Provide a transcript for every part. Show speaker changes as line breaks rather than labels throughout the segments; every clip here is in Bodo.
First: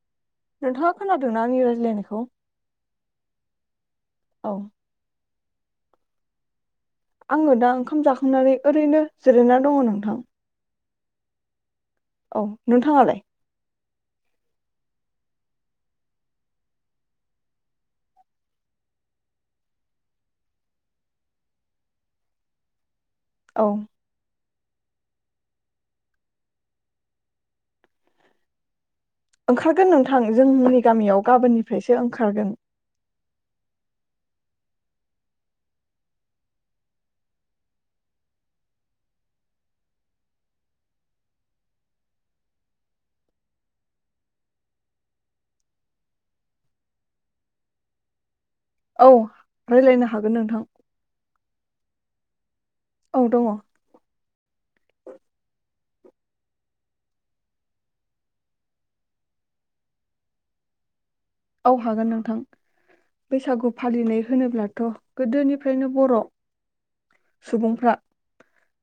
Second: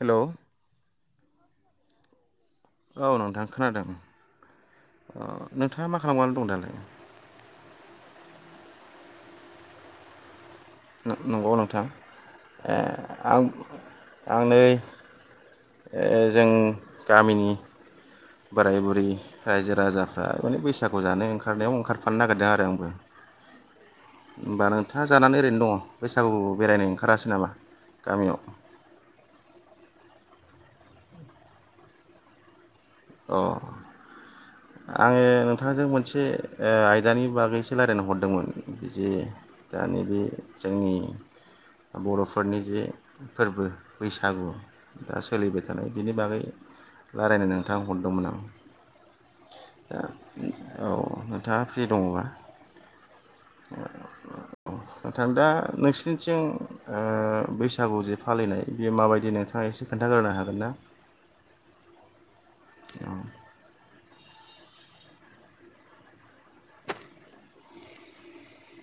हेलौ'
नोंथाङा खोनादोंना आंनि रायज्लायनायखौ
औ नोंथां खोनादों
औ
ओ नोंथाङा मा खालामनानै दं दालाय
आङो दा ओंखाम जाखांनानै ओरैनो जिरायना दङ नोंथां
नों नंगौ नोंथां
औ
ए
नोंथाङालाय
आं आं नै ओ जों गामिनि बोराय बुरै रायजो राजाफ्रा माने बैसागु जानो ओंखारनायाव ओंखारफानो नागिरदों आरो आंबो
औ
होमबा नोंथाङा जानानै ओरैनो दङ बैसागु बेरायनो ओंखारासै नामा गामियाव
ओंखारगोन नोंथां जोंनि गामियाव गाबोननिफ्रायसो ओंखारगोन
अ आङो नोंथांजों मोनसे आयदानि बागैसो रायजलायनो हरदोंमोन जे दा नैबे जोंनि ब'रफोरनि जे फोरबो बैसागु दा सोलिबाय थानाय बिनि बागै रायलायनो थां नोंथां हरदोंमोन आं
औ
दा
राय्लायनो हागोन नोंथां
औ नोंथाङा फ्रि दङब्ला अ
औ दङ
अ अ नोंथां दा नोंसिनि नोंसिनिथिं ओ बैसागु जि फालिनाय बेयो माबायदि नोंथाङा एसे खोन्थाग्रोनो हागोन ना?
औ हागोन नोंथां। बैसागु फालिनाय होनोब्लाथ' गोदोनिफ्रायनो बर' सुबुंफ्रा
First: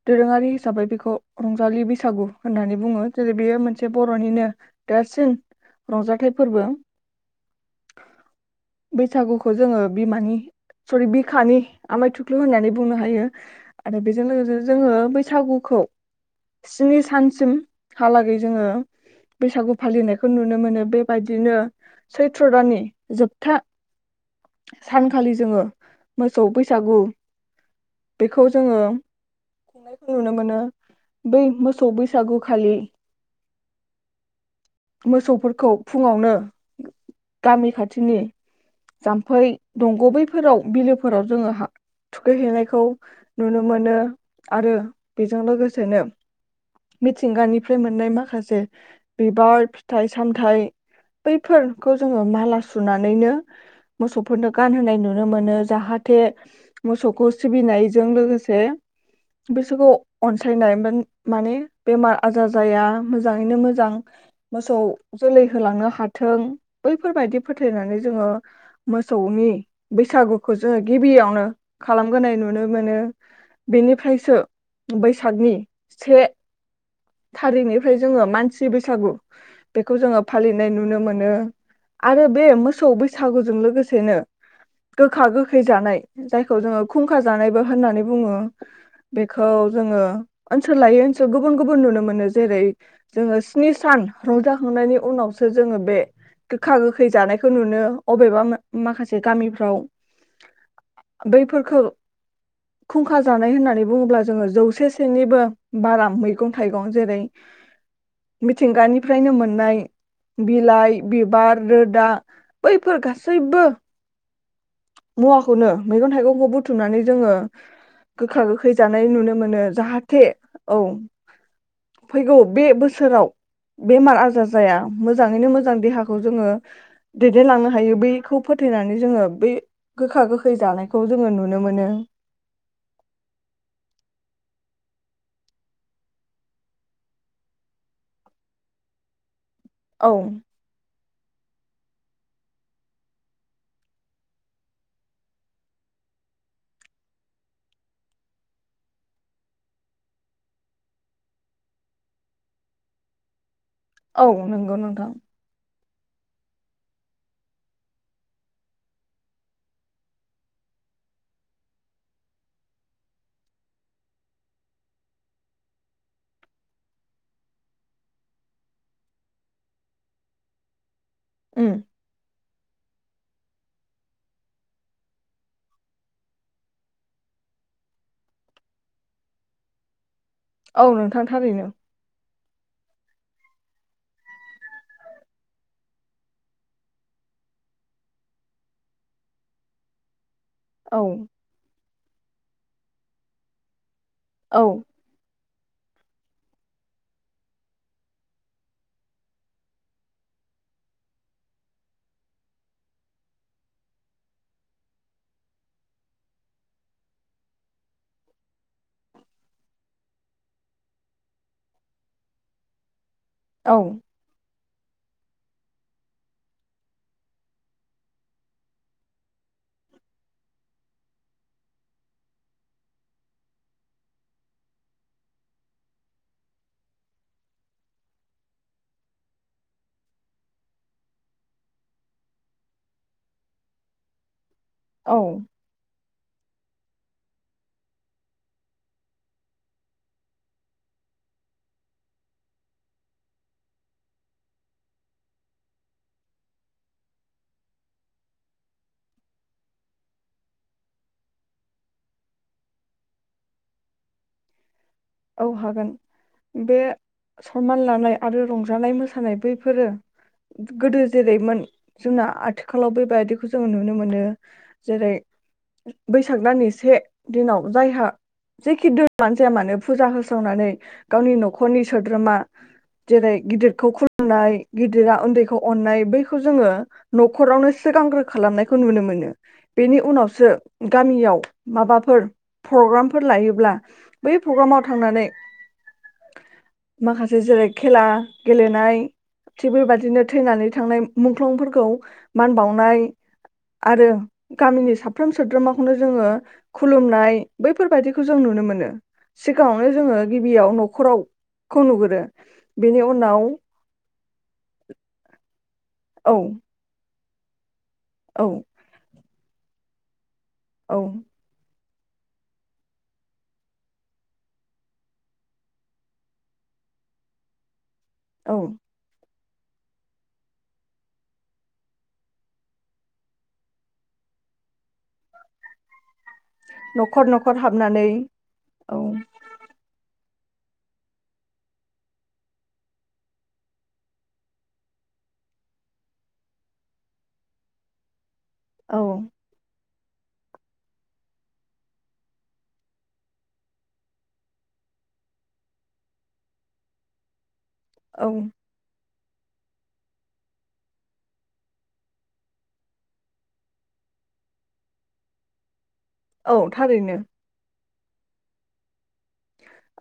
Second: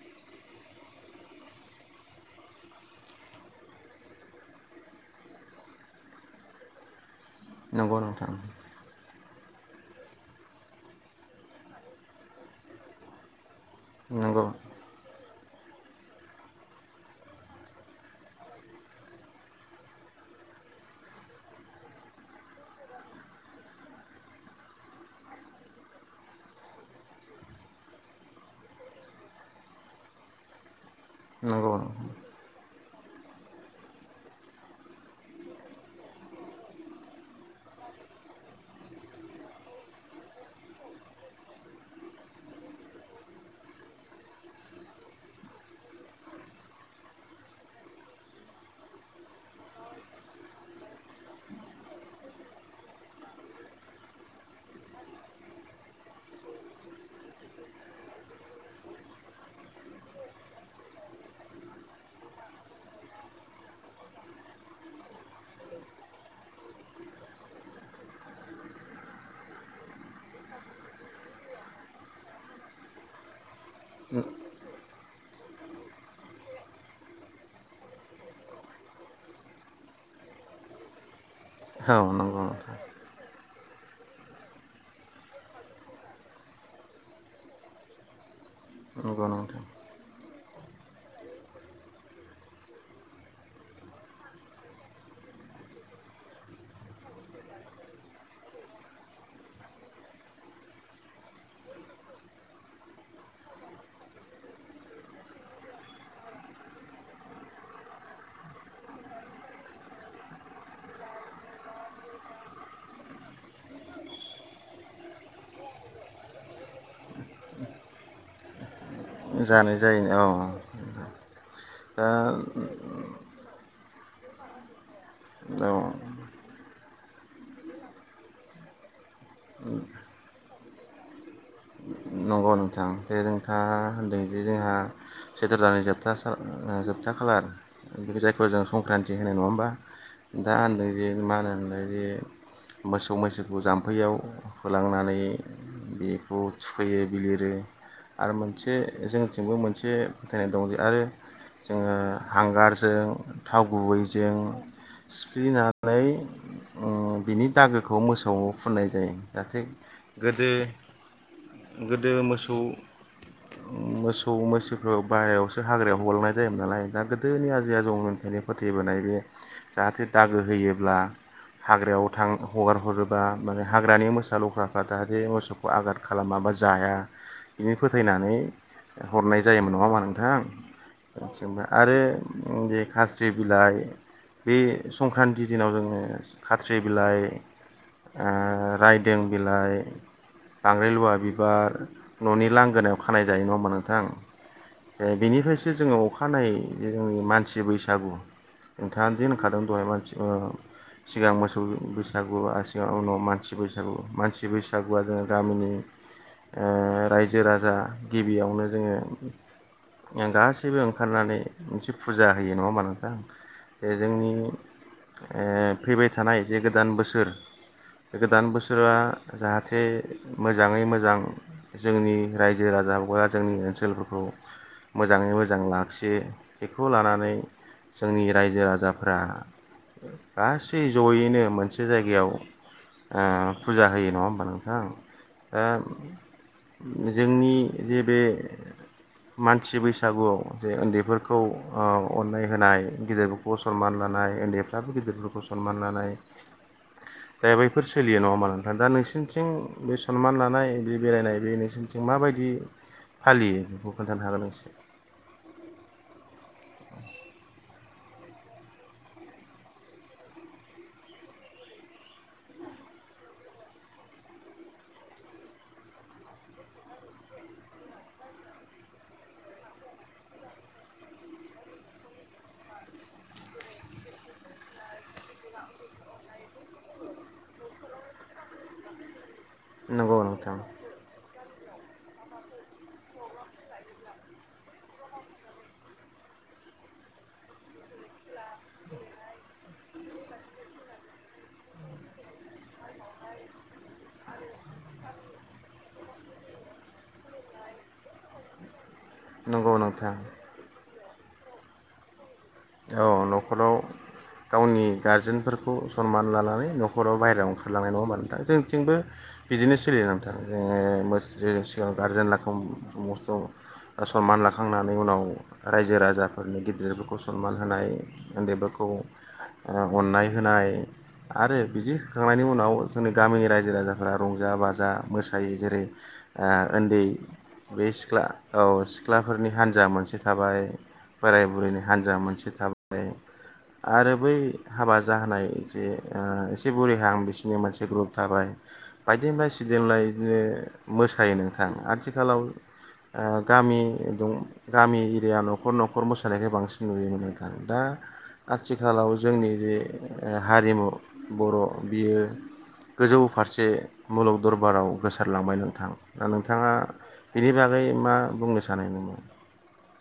दोरोङारि हिसाबै बेखौ रंजालि बैसागु होननानै बुङो जेरै बेयो मोनसे बर'निनो देरसिन रंजाथाइ फोरबो।
नंगौ नोंथां।
बैसागुखौ जोङो बिमानि सरि बिखानि आमाय थुख्लु होननानै बुंनो हायो। आरो बेजों
नंगौ
लोगोसे जोङो बैस बैसागुखौ स्नि सानसिम हालागै जोङो बैसागु फालिनायखौ नुनो मोनो बेबायदिनो सैथ्र दानानि जोबथा सानखालि जोङो मोसौ बैसागु बेखौ जोङो खुंनायखौ नुनो मोनो। बै
नंगौ औ
मोसौ बैसागुखालि मोसौफोरखौ फुङावनो गा गामि खाथिनि जाम्फै दंग' बैफोराव बिलोफोराव जोङो थुखैहैनायखौ नुनो मोनो आरो बेजों लोगोसेनो मिथिंगानिफ्राय मोननाय माखासे बिबार फिथाइ सामथाइ बैफोरखौ जोङो माला सुनानैनो मोसौफोरनो गानहोनाय नुनो मोनो जाहाथे मोसौखौ सिबिनायजों लोगोसे बिसोरखौ अनसायनाय मान माने बेमार आजार जाया मोजाङैनो मोजां मोसौ जोलै होलांनो हाथों बैफोरबायदि फोथायनानै जोङो मोसौनि बैसागुखौ जोङो गिबियावनो खालामग्रोनाय नुनो मोनो बेनिफ्रायसो बैसागनि से थारिखनिफ्राय जोङो मानसि बैसागु बेखौ जोङो फालिनाय नुनो मोनो। आरो
नंगौ
बे
नोंथां
मोसौ बैसागुजों लोगोसे सेनो गोखा गोखै जानाय जायखौ जोङो खुंखा जानायबो होननानै बुङो।
नंगौ
बेखौ
नोंथां
जोङो ओनसोल लायै ओनसोल गुबुन गुबुन नुनो मोनो जेरै जोङो स्नि सान रंजाखांनायनि उनावसो जोङो बे गोखा गोखै जानायखौ नुनो अबेबा माखासे गामिफ्राव बैफोरखौ खुंखा जानाय होननानै बुङोब्ला जोङो जौसे सेनिबो बारा मैगं थाइगं जेरै मिथिंगानि फ्रायनो मोननाय बिलाइ बिबार रोदा बैफोर गासैबो मुवाखौनो मैगं थाइगंखौ बुथुमनानै जोङो गोखा गोखै जानाय नुनो मोनो
जानाय जायो
जाहाथे औ फैगौ बे बोसोराव बेमार आजार जाया मोजाङैनो
दा
मोजां
औ
देहाखौ जोङो दैदेनलांनो हायो बैखौ फोथायनानै जोङो बै गोखा गोखै जानायखौ जोङो नुनो मोनो।
अ नोंथां दे नोंथाङा होनदों जे जोंहा सैथ्र दाननि जोबथा सान ओ जोबथा खालार जायखौ जों संक्रान्ति होनो नङा होमबा?
औ
दा उन्दै बे मा होनोमोनलाय बे मोसौ मैसोखौ जाम्फैयाव होलांनानै बेखौ थुखैयो। बिलिरो आरो मोनसे जोंनिथिंबो मोनसे फोथायनाय दं जे आरो जोङो हांगारजों थाव
औ
गुबैजों
नंगौ नोंथां
सिफ्लेनानै नै बिनि दागोखौ मोसौनो फुननाय जायो जाहाथे गोदो गोदो मोसौ मोसौ मैसोफोरखौ बाहेरायावसो हाग्रायाव हगारहरनाय जायोमोन नालाय दा गोदोनि आजै आजौनिफ्रायनो फोथायबोनाय बे जाहाथे दागो होयोब्ला
उम
हाग्रायाव थां हगार हरोबा माने हाग्रानि मोसा लख्राफ्रा जाहाथे मोसौखौ आगाद खालामा बा जाया बिदिनो फोथायनानै हरनाय जायोमोन नङा होनबा? नोंथां
औ नोंथां
माथिंबा
थारैनो
आरो ओ बे खाथ्रि बिलाइ बे संक्रान्ति दिनाव जोङो खाथ्रि बिलाइ आ राइदों बिलाइ
औ
आंद्रायलुवा बि बार न'नि लांगोनायाव खानाय जायो नङा होमबा नोंथां?
औ
जे बेनिफ्रायसो जे जोङो अखानायै जे जोंनि मानसि बैसागु नोंथाङानो जे होनखादों दहाय मानसि ओ सिगां मोसौ बै-बैसागु आ सिगां उनाव मानसि बैसागु मानसि बैसागुआ जोङो गामिनि ओ रायजो राजा गिबियावनो जोङो जों गासैबो ओंखारनानै मोनसे फुजा होयो नङा होनबा नोंथां?
औ
बे
औ
जोंनि ओ फैबाय थानाय जे गोदान बोसोर गोदान बोसोरा जाहाथे मो जाङै मोजां जोंनि रायजो राजा बा जोंनि ओनसोलफोरखौ मोजाङै मोजां लाखियो बेखौ लानानै जोंनि रायजो राजाफ्रा गासै ज'यैनो मोनसे जायगायाव ओ फुजा होयो नङा होनबा नों थां जोंनि जे बे मानसि बैसागुआव जे उन्दैफोरखौ ओ अननाय होनाय गिदिरफोरखौ सनमान लानाय उन्दैफ्राबो गिदिरफोरखौ सनमान लानाय दा बैफोर सोलियो नङा मा नोंथां दा नोंसिनिथिं बे स सनमान लानाय बे बेरायनाय बे नोंसोरनिथिं माबायदि फालियो बेखौ खोन्थानो हागोन नोंसो
औ हागोन, बे सनमान लानाय आरो रंजानाय मोसानाय बैफोरो गोदो जेरैमोन जोंना आथिखालाव बेबायदिखौ जोङो नुनो मोनो जेरै बैसाग दाननि से दिनाव जायहा जेखि दोलोआनो जाया मानो फुजा होसावनानै गावनि न'खरनि सोद्रोमा जेरै गिदिरखौ खुलुमनाय गिदिरा उन्दैखौ अननाय बैखौ जोङो न'खरावनो सिगांग्रो खालामनायखौ नुनो मोनो। बेनि
नंगौ
उनावसो
नोंथां
गामियाव माबाफोर फ्रग्रामफोर लायोब्ला बै फ्रग्रामाव थांनानै माखासे जेरै खेला गेलेनाय थिग बेबादिनो थैनानै थांनाय मु-मुंख्लंफोरखौ मान बाउनाय आरो गामिनि साफ्रोम सोद्रोमाखौनो जोङो खुलुमनाय बैफोरबादिखौ जों नुनो मोनो।
नंगौ
सिगाङावनो
नोंथां
जोङो गिबियाव न खराव खौ नुगोरो बेनि
औ
उनाव
न'खराव गावनि गारजेनफोरखौ स सनमान
औ
लानानै न'खर ख'राव बायेराव ओंखार लांनाय नङा होनबा नोंथां?
औ
जोंनिथिंबो बिदिनो सोलि ओं थां जोङो
औ
मोस्रिजों सु गारजेन [unintelligible] सनमान लाखांनानै उनाव रायजो राजाफोरनि गिदिरफोरखौ स सनमान होनाय
औ
उन्दैफोरखौ ओ अननाय होनाय आरो बिदि होखांनायनि उनाव जोंनि गामिनि रायजो राजाफोरा रंजा बाजा मोसायो जेरै आ उन्दै
न'खर न'खर
बे
हाबनानै
सिख्ला औ सिख्लाफोरनि हान्जा मोनसे था हाबाय बोराइ बुरैनो हान्जा मोनसे थाबाय आरो बै हाबा जाहानाय जे ओ एसे बुरिहां बिसोरनि मोनसे ग्रुप थाबाय।
औ
बायदेमलाय सिदेमलाय जे मोसायो नोंथां आथिखालाव ओ गामि दं गामि इरिया न'खर न'खर मोसानायखो बांसिन [unintelligible] दा
औ
आथिखालाव जोंनि जे ओ हारिमु बर' बियो गोजौ फारसे मुलुग दरबाराव गोसारलांबाय नोंथां। दा
औ
नोंथाङा
थारैनो
बेनि बाग ओमफ्राय मा बुंनो सानो नोङो?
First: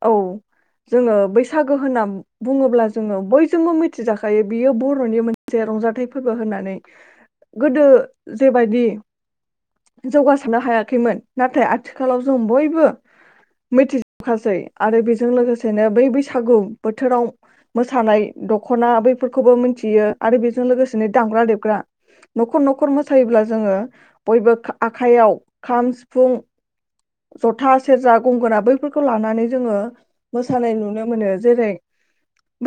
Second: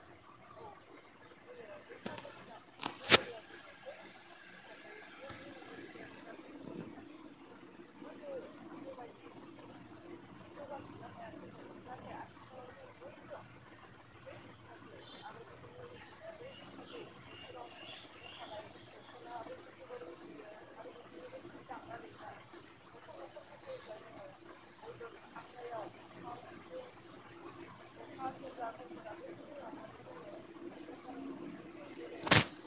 औ जोङो बैसागो होनना बुङोब्ला जोङो बयजोंबो मिथिजाखायो बियो बर'नि मोनसे रंजाथाइ फोरबो होननानै। गोदो जेबायदि जौगासारनो हायाखैमोन नाथाय आथिखालाव जों बयबो मिथि खासै आरो बेजों लोगोसेनो बै बैसागु बोथोराव मोसानाय दख'ना बैफोरखौबो मिथियो आरो बेजों लोगोसेनो दामग्रा देबग्रा न'खर न'खर मोसायोब्ला जोङो बयबो खा-आखाइयाव खाम, सिफुं जथा, सेरजा, गंगोना बैफोरखौ लानानै जोङो मोसानाय नुनो मोनो जेरै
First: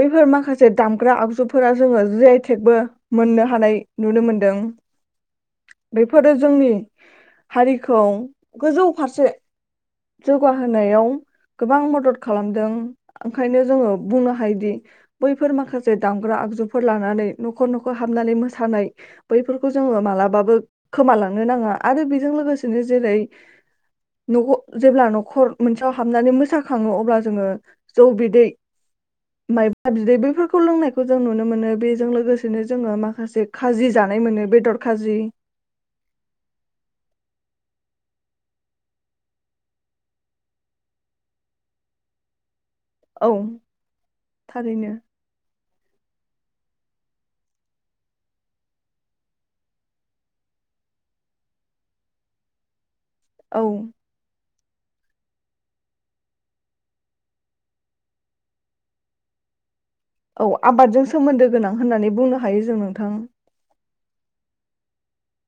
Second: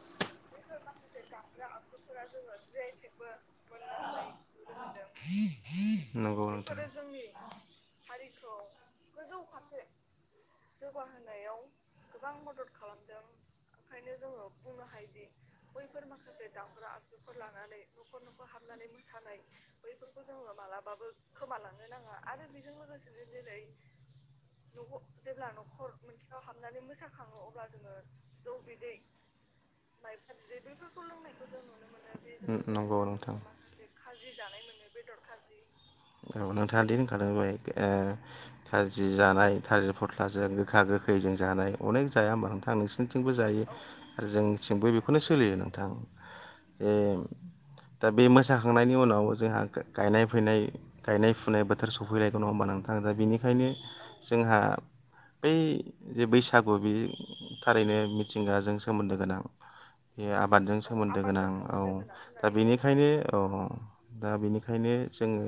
बैफोर माखासे दामग्रा आगजुफोरा जोङो जे आइ टेकबो मोननो हानाय नुनो मोनदों। बेफोरो जोंनि हारिखौ गोजौ फारसे जौगाहोनायाव गोबां मद द खालामदों। ओंखायनो जोङो बुंनो हायोदि बैफोर माखासे दामग्रा आगजुफोर लानानै न'खर न'खर हाबनानै मोसानाय बैफोरखौ जोङो मालाबाबो खोमालांनो नाङा आरो बेजों लोगोसेनो जेरै न'ख जेब्ला न'खर मोनसेयाव हाबनानै मोसाखाङो अब्ला जोङो जौ बिदै मायब्रा बिदै बोफोरखौ लोंनायखौ जों नुनो मोनो बेजों लोगोसेनो जोङो
नंगौ नोंथां
माखासे खाजि जानाय मोनो बेदर खाजि।
औ नोंथाङा दि होनखादों दहाय ओ खाजि जानाय थालिर फस्लाजों गोखा गोखैजों जानाय। अनेक जाया होनबा नोथा थां नोंसोरनिथिंबो
औ
जायो आरो जोंनिथिंबो
थारैनो
बेखौनो सोलियो नों थां जे दा बे मोसाखांनायनि उनाव जोंहा गा-गायनाय फैनाय गायनाय-फुनाय बोथोर सफैलायगौ नङा होनबा नों थां दा
औ
बेनिखायनो जोंहा बै जे बै सागु बे थारैनो मिथिंगाजों सोमोन्दो गोनां। बे
औ
आबादजों सोमोन्दो गोनां औ
होननानै बुंनो
दा
हायो जों
बेनिखायनो
नोंथां
औ औ दा बेनिखायनो जोङो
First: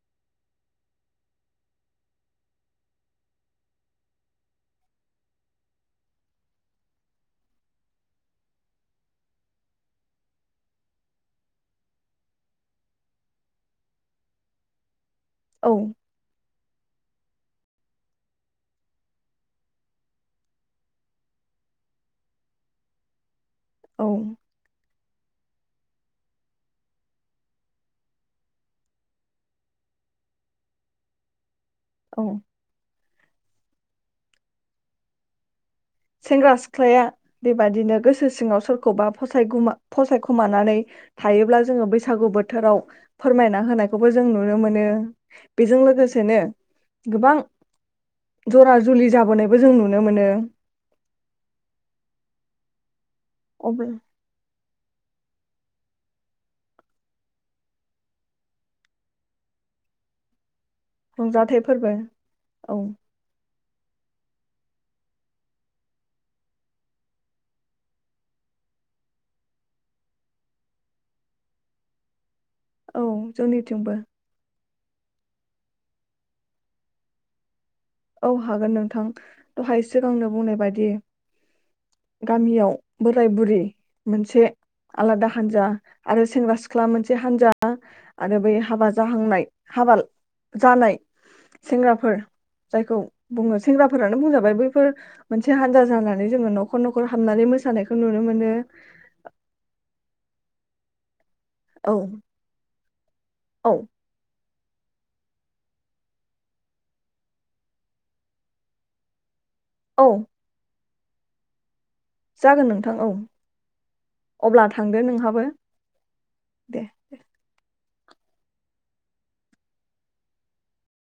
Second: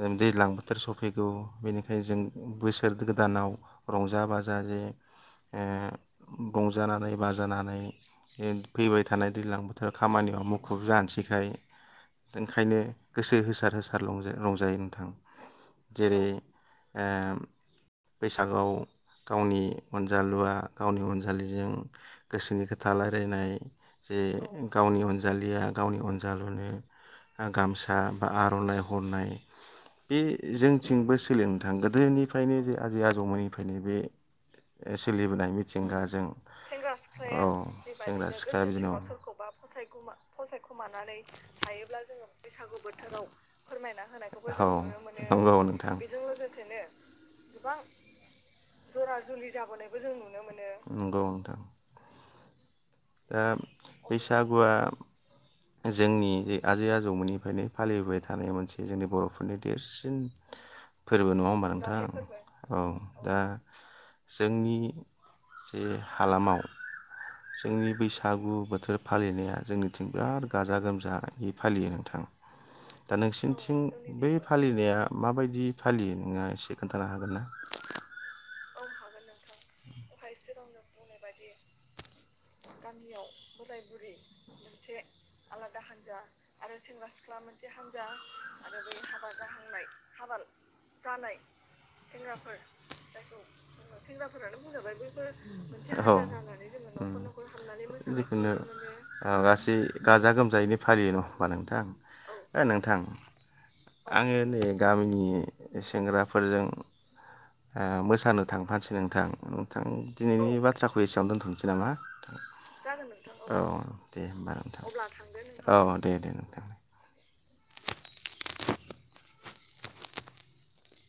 ओ दैज्लां बोथोर सफैगौ। बेनिखायनो जों बोसोर गोदानाव रंजा बाजा जे ओ रंजानानै-बाजानानै बे फैबाय थानाय दैज्लां बोथोराव खामानियाव मुखुब जानोसैखाय ओंखायनो गोसो होसार होसार रंजा-रंजायो नोंथां।
औ
जेरै बैसागाव गावनि अनजालुआ गावनि अनजालिजों गोसोनि खोथा रायलायनाय
औ
जे गावनि अन जालिया गावनि अनजालुनो गामसा बा आर'नाइ हरनाय बे जोंथिंबो सोलियो नों थां।
औ
गोदोनिफ्रायनो जे आजै-आजौमोननि फ्रायनाय बे सोलिबोनाय मि गाजों सेंग्रा सिख्लाया औ सेंग्रा सिख्ला बिदिनो सोरखौबा सोरखौबा फसायखुमा फसायखुमानानै थायोब्ला जोङो बैसागु बोथोराव फोरमायना होनायखौबो जों नुनो मोनो। बेजों लोगोसेनो गोबां जरा जुलि जाबोनायबो जों नुनो मोनो। नोंखौ नोंथां। दा
अब्ला
बैसागुआ जोंनि आजै आजौमोननिफ्रायनो फालिबोबाय थानाय मोनसे जोंनि बर'फोरनि देरसिन फोरबो नङा
रंजाथाइ
होमबा
फोरबो
नोंथां। औ दा जोंनि जे हालामाव जोंनि बैसागु बोथोर फालिनाया जोंनिथिं बिराद गाजा गोमजायै फालियो नोंथां
औ
दा नोंसिनिथिं
जोंनिथिंबो
बै फालिनाया माबायदि फालियो नोङा एसे खोन्थानो हागोन ना
औ हागोन नोंथां दहाय सिगांनो बुंनाय बायदि गामियाव बोराय बुरि मोनसे आलादा हानजा आरो सेंग्रा सिख्ला मोनसे हानजा आरो बै हाबा जाहांनाय हाबा जानाय सेंग्राफोर। जायखौ बुङो सेंग्राफोरानो बुंजाबाय बैफोर मोनसे हान्जा
औ
जानानै जोङो नखर नखर हाबनानै मोसानायखौ नु
जिखुनु औ गासै गाजा गोमजायैनो फालियो न' होनबा नोंथां
औ
औ ओ नोंथां
औ
आङो नै गामिनि सेंग्राफोरजों ओ मोसानो थांफानोसै नोंथां। नोंथां
औ
दिनैनि बाथ्राखौ एसावनो दोनथसै नामा?
जागोन नों
औ दे
थांदो नोंहाबो
होमबा औ दे दे नोंथां।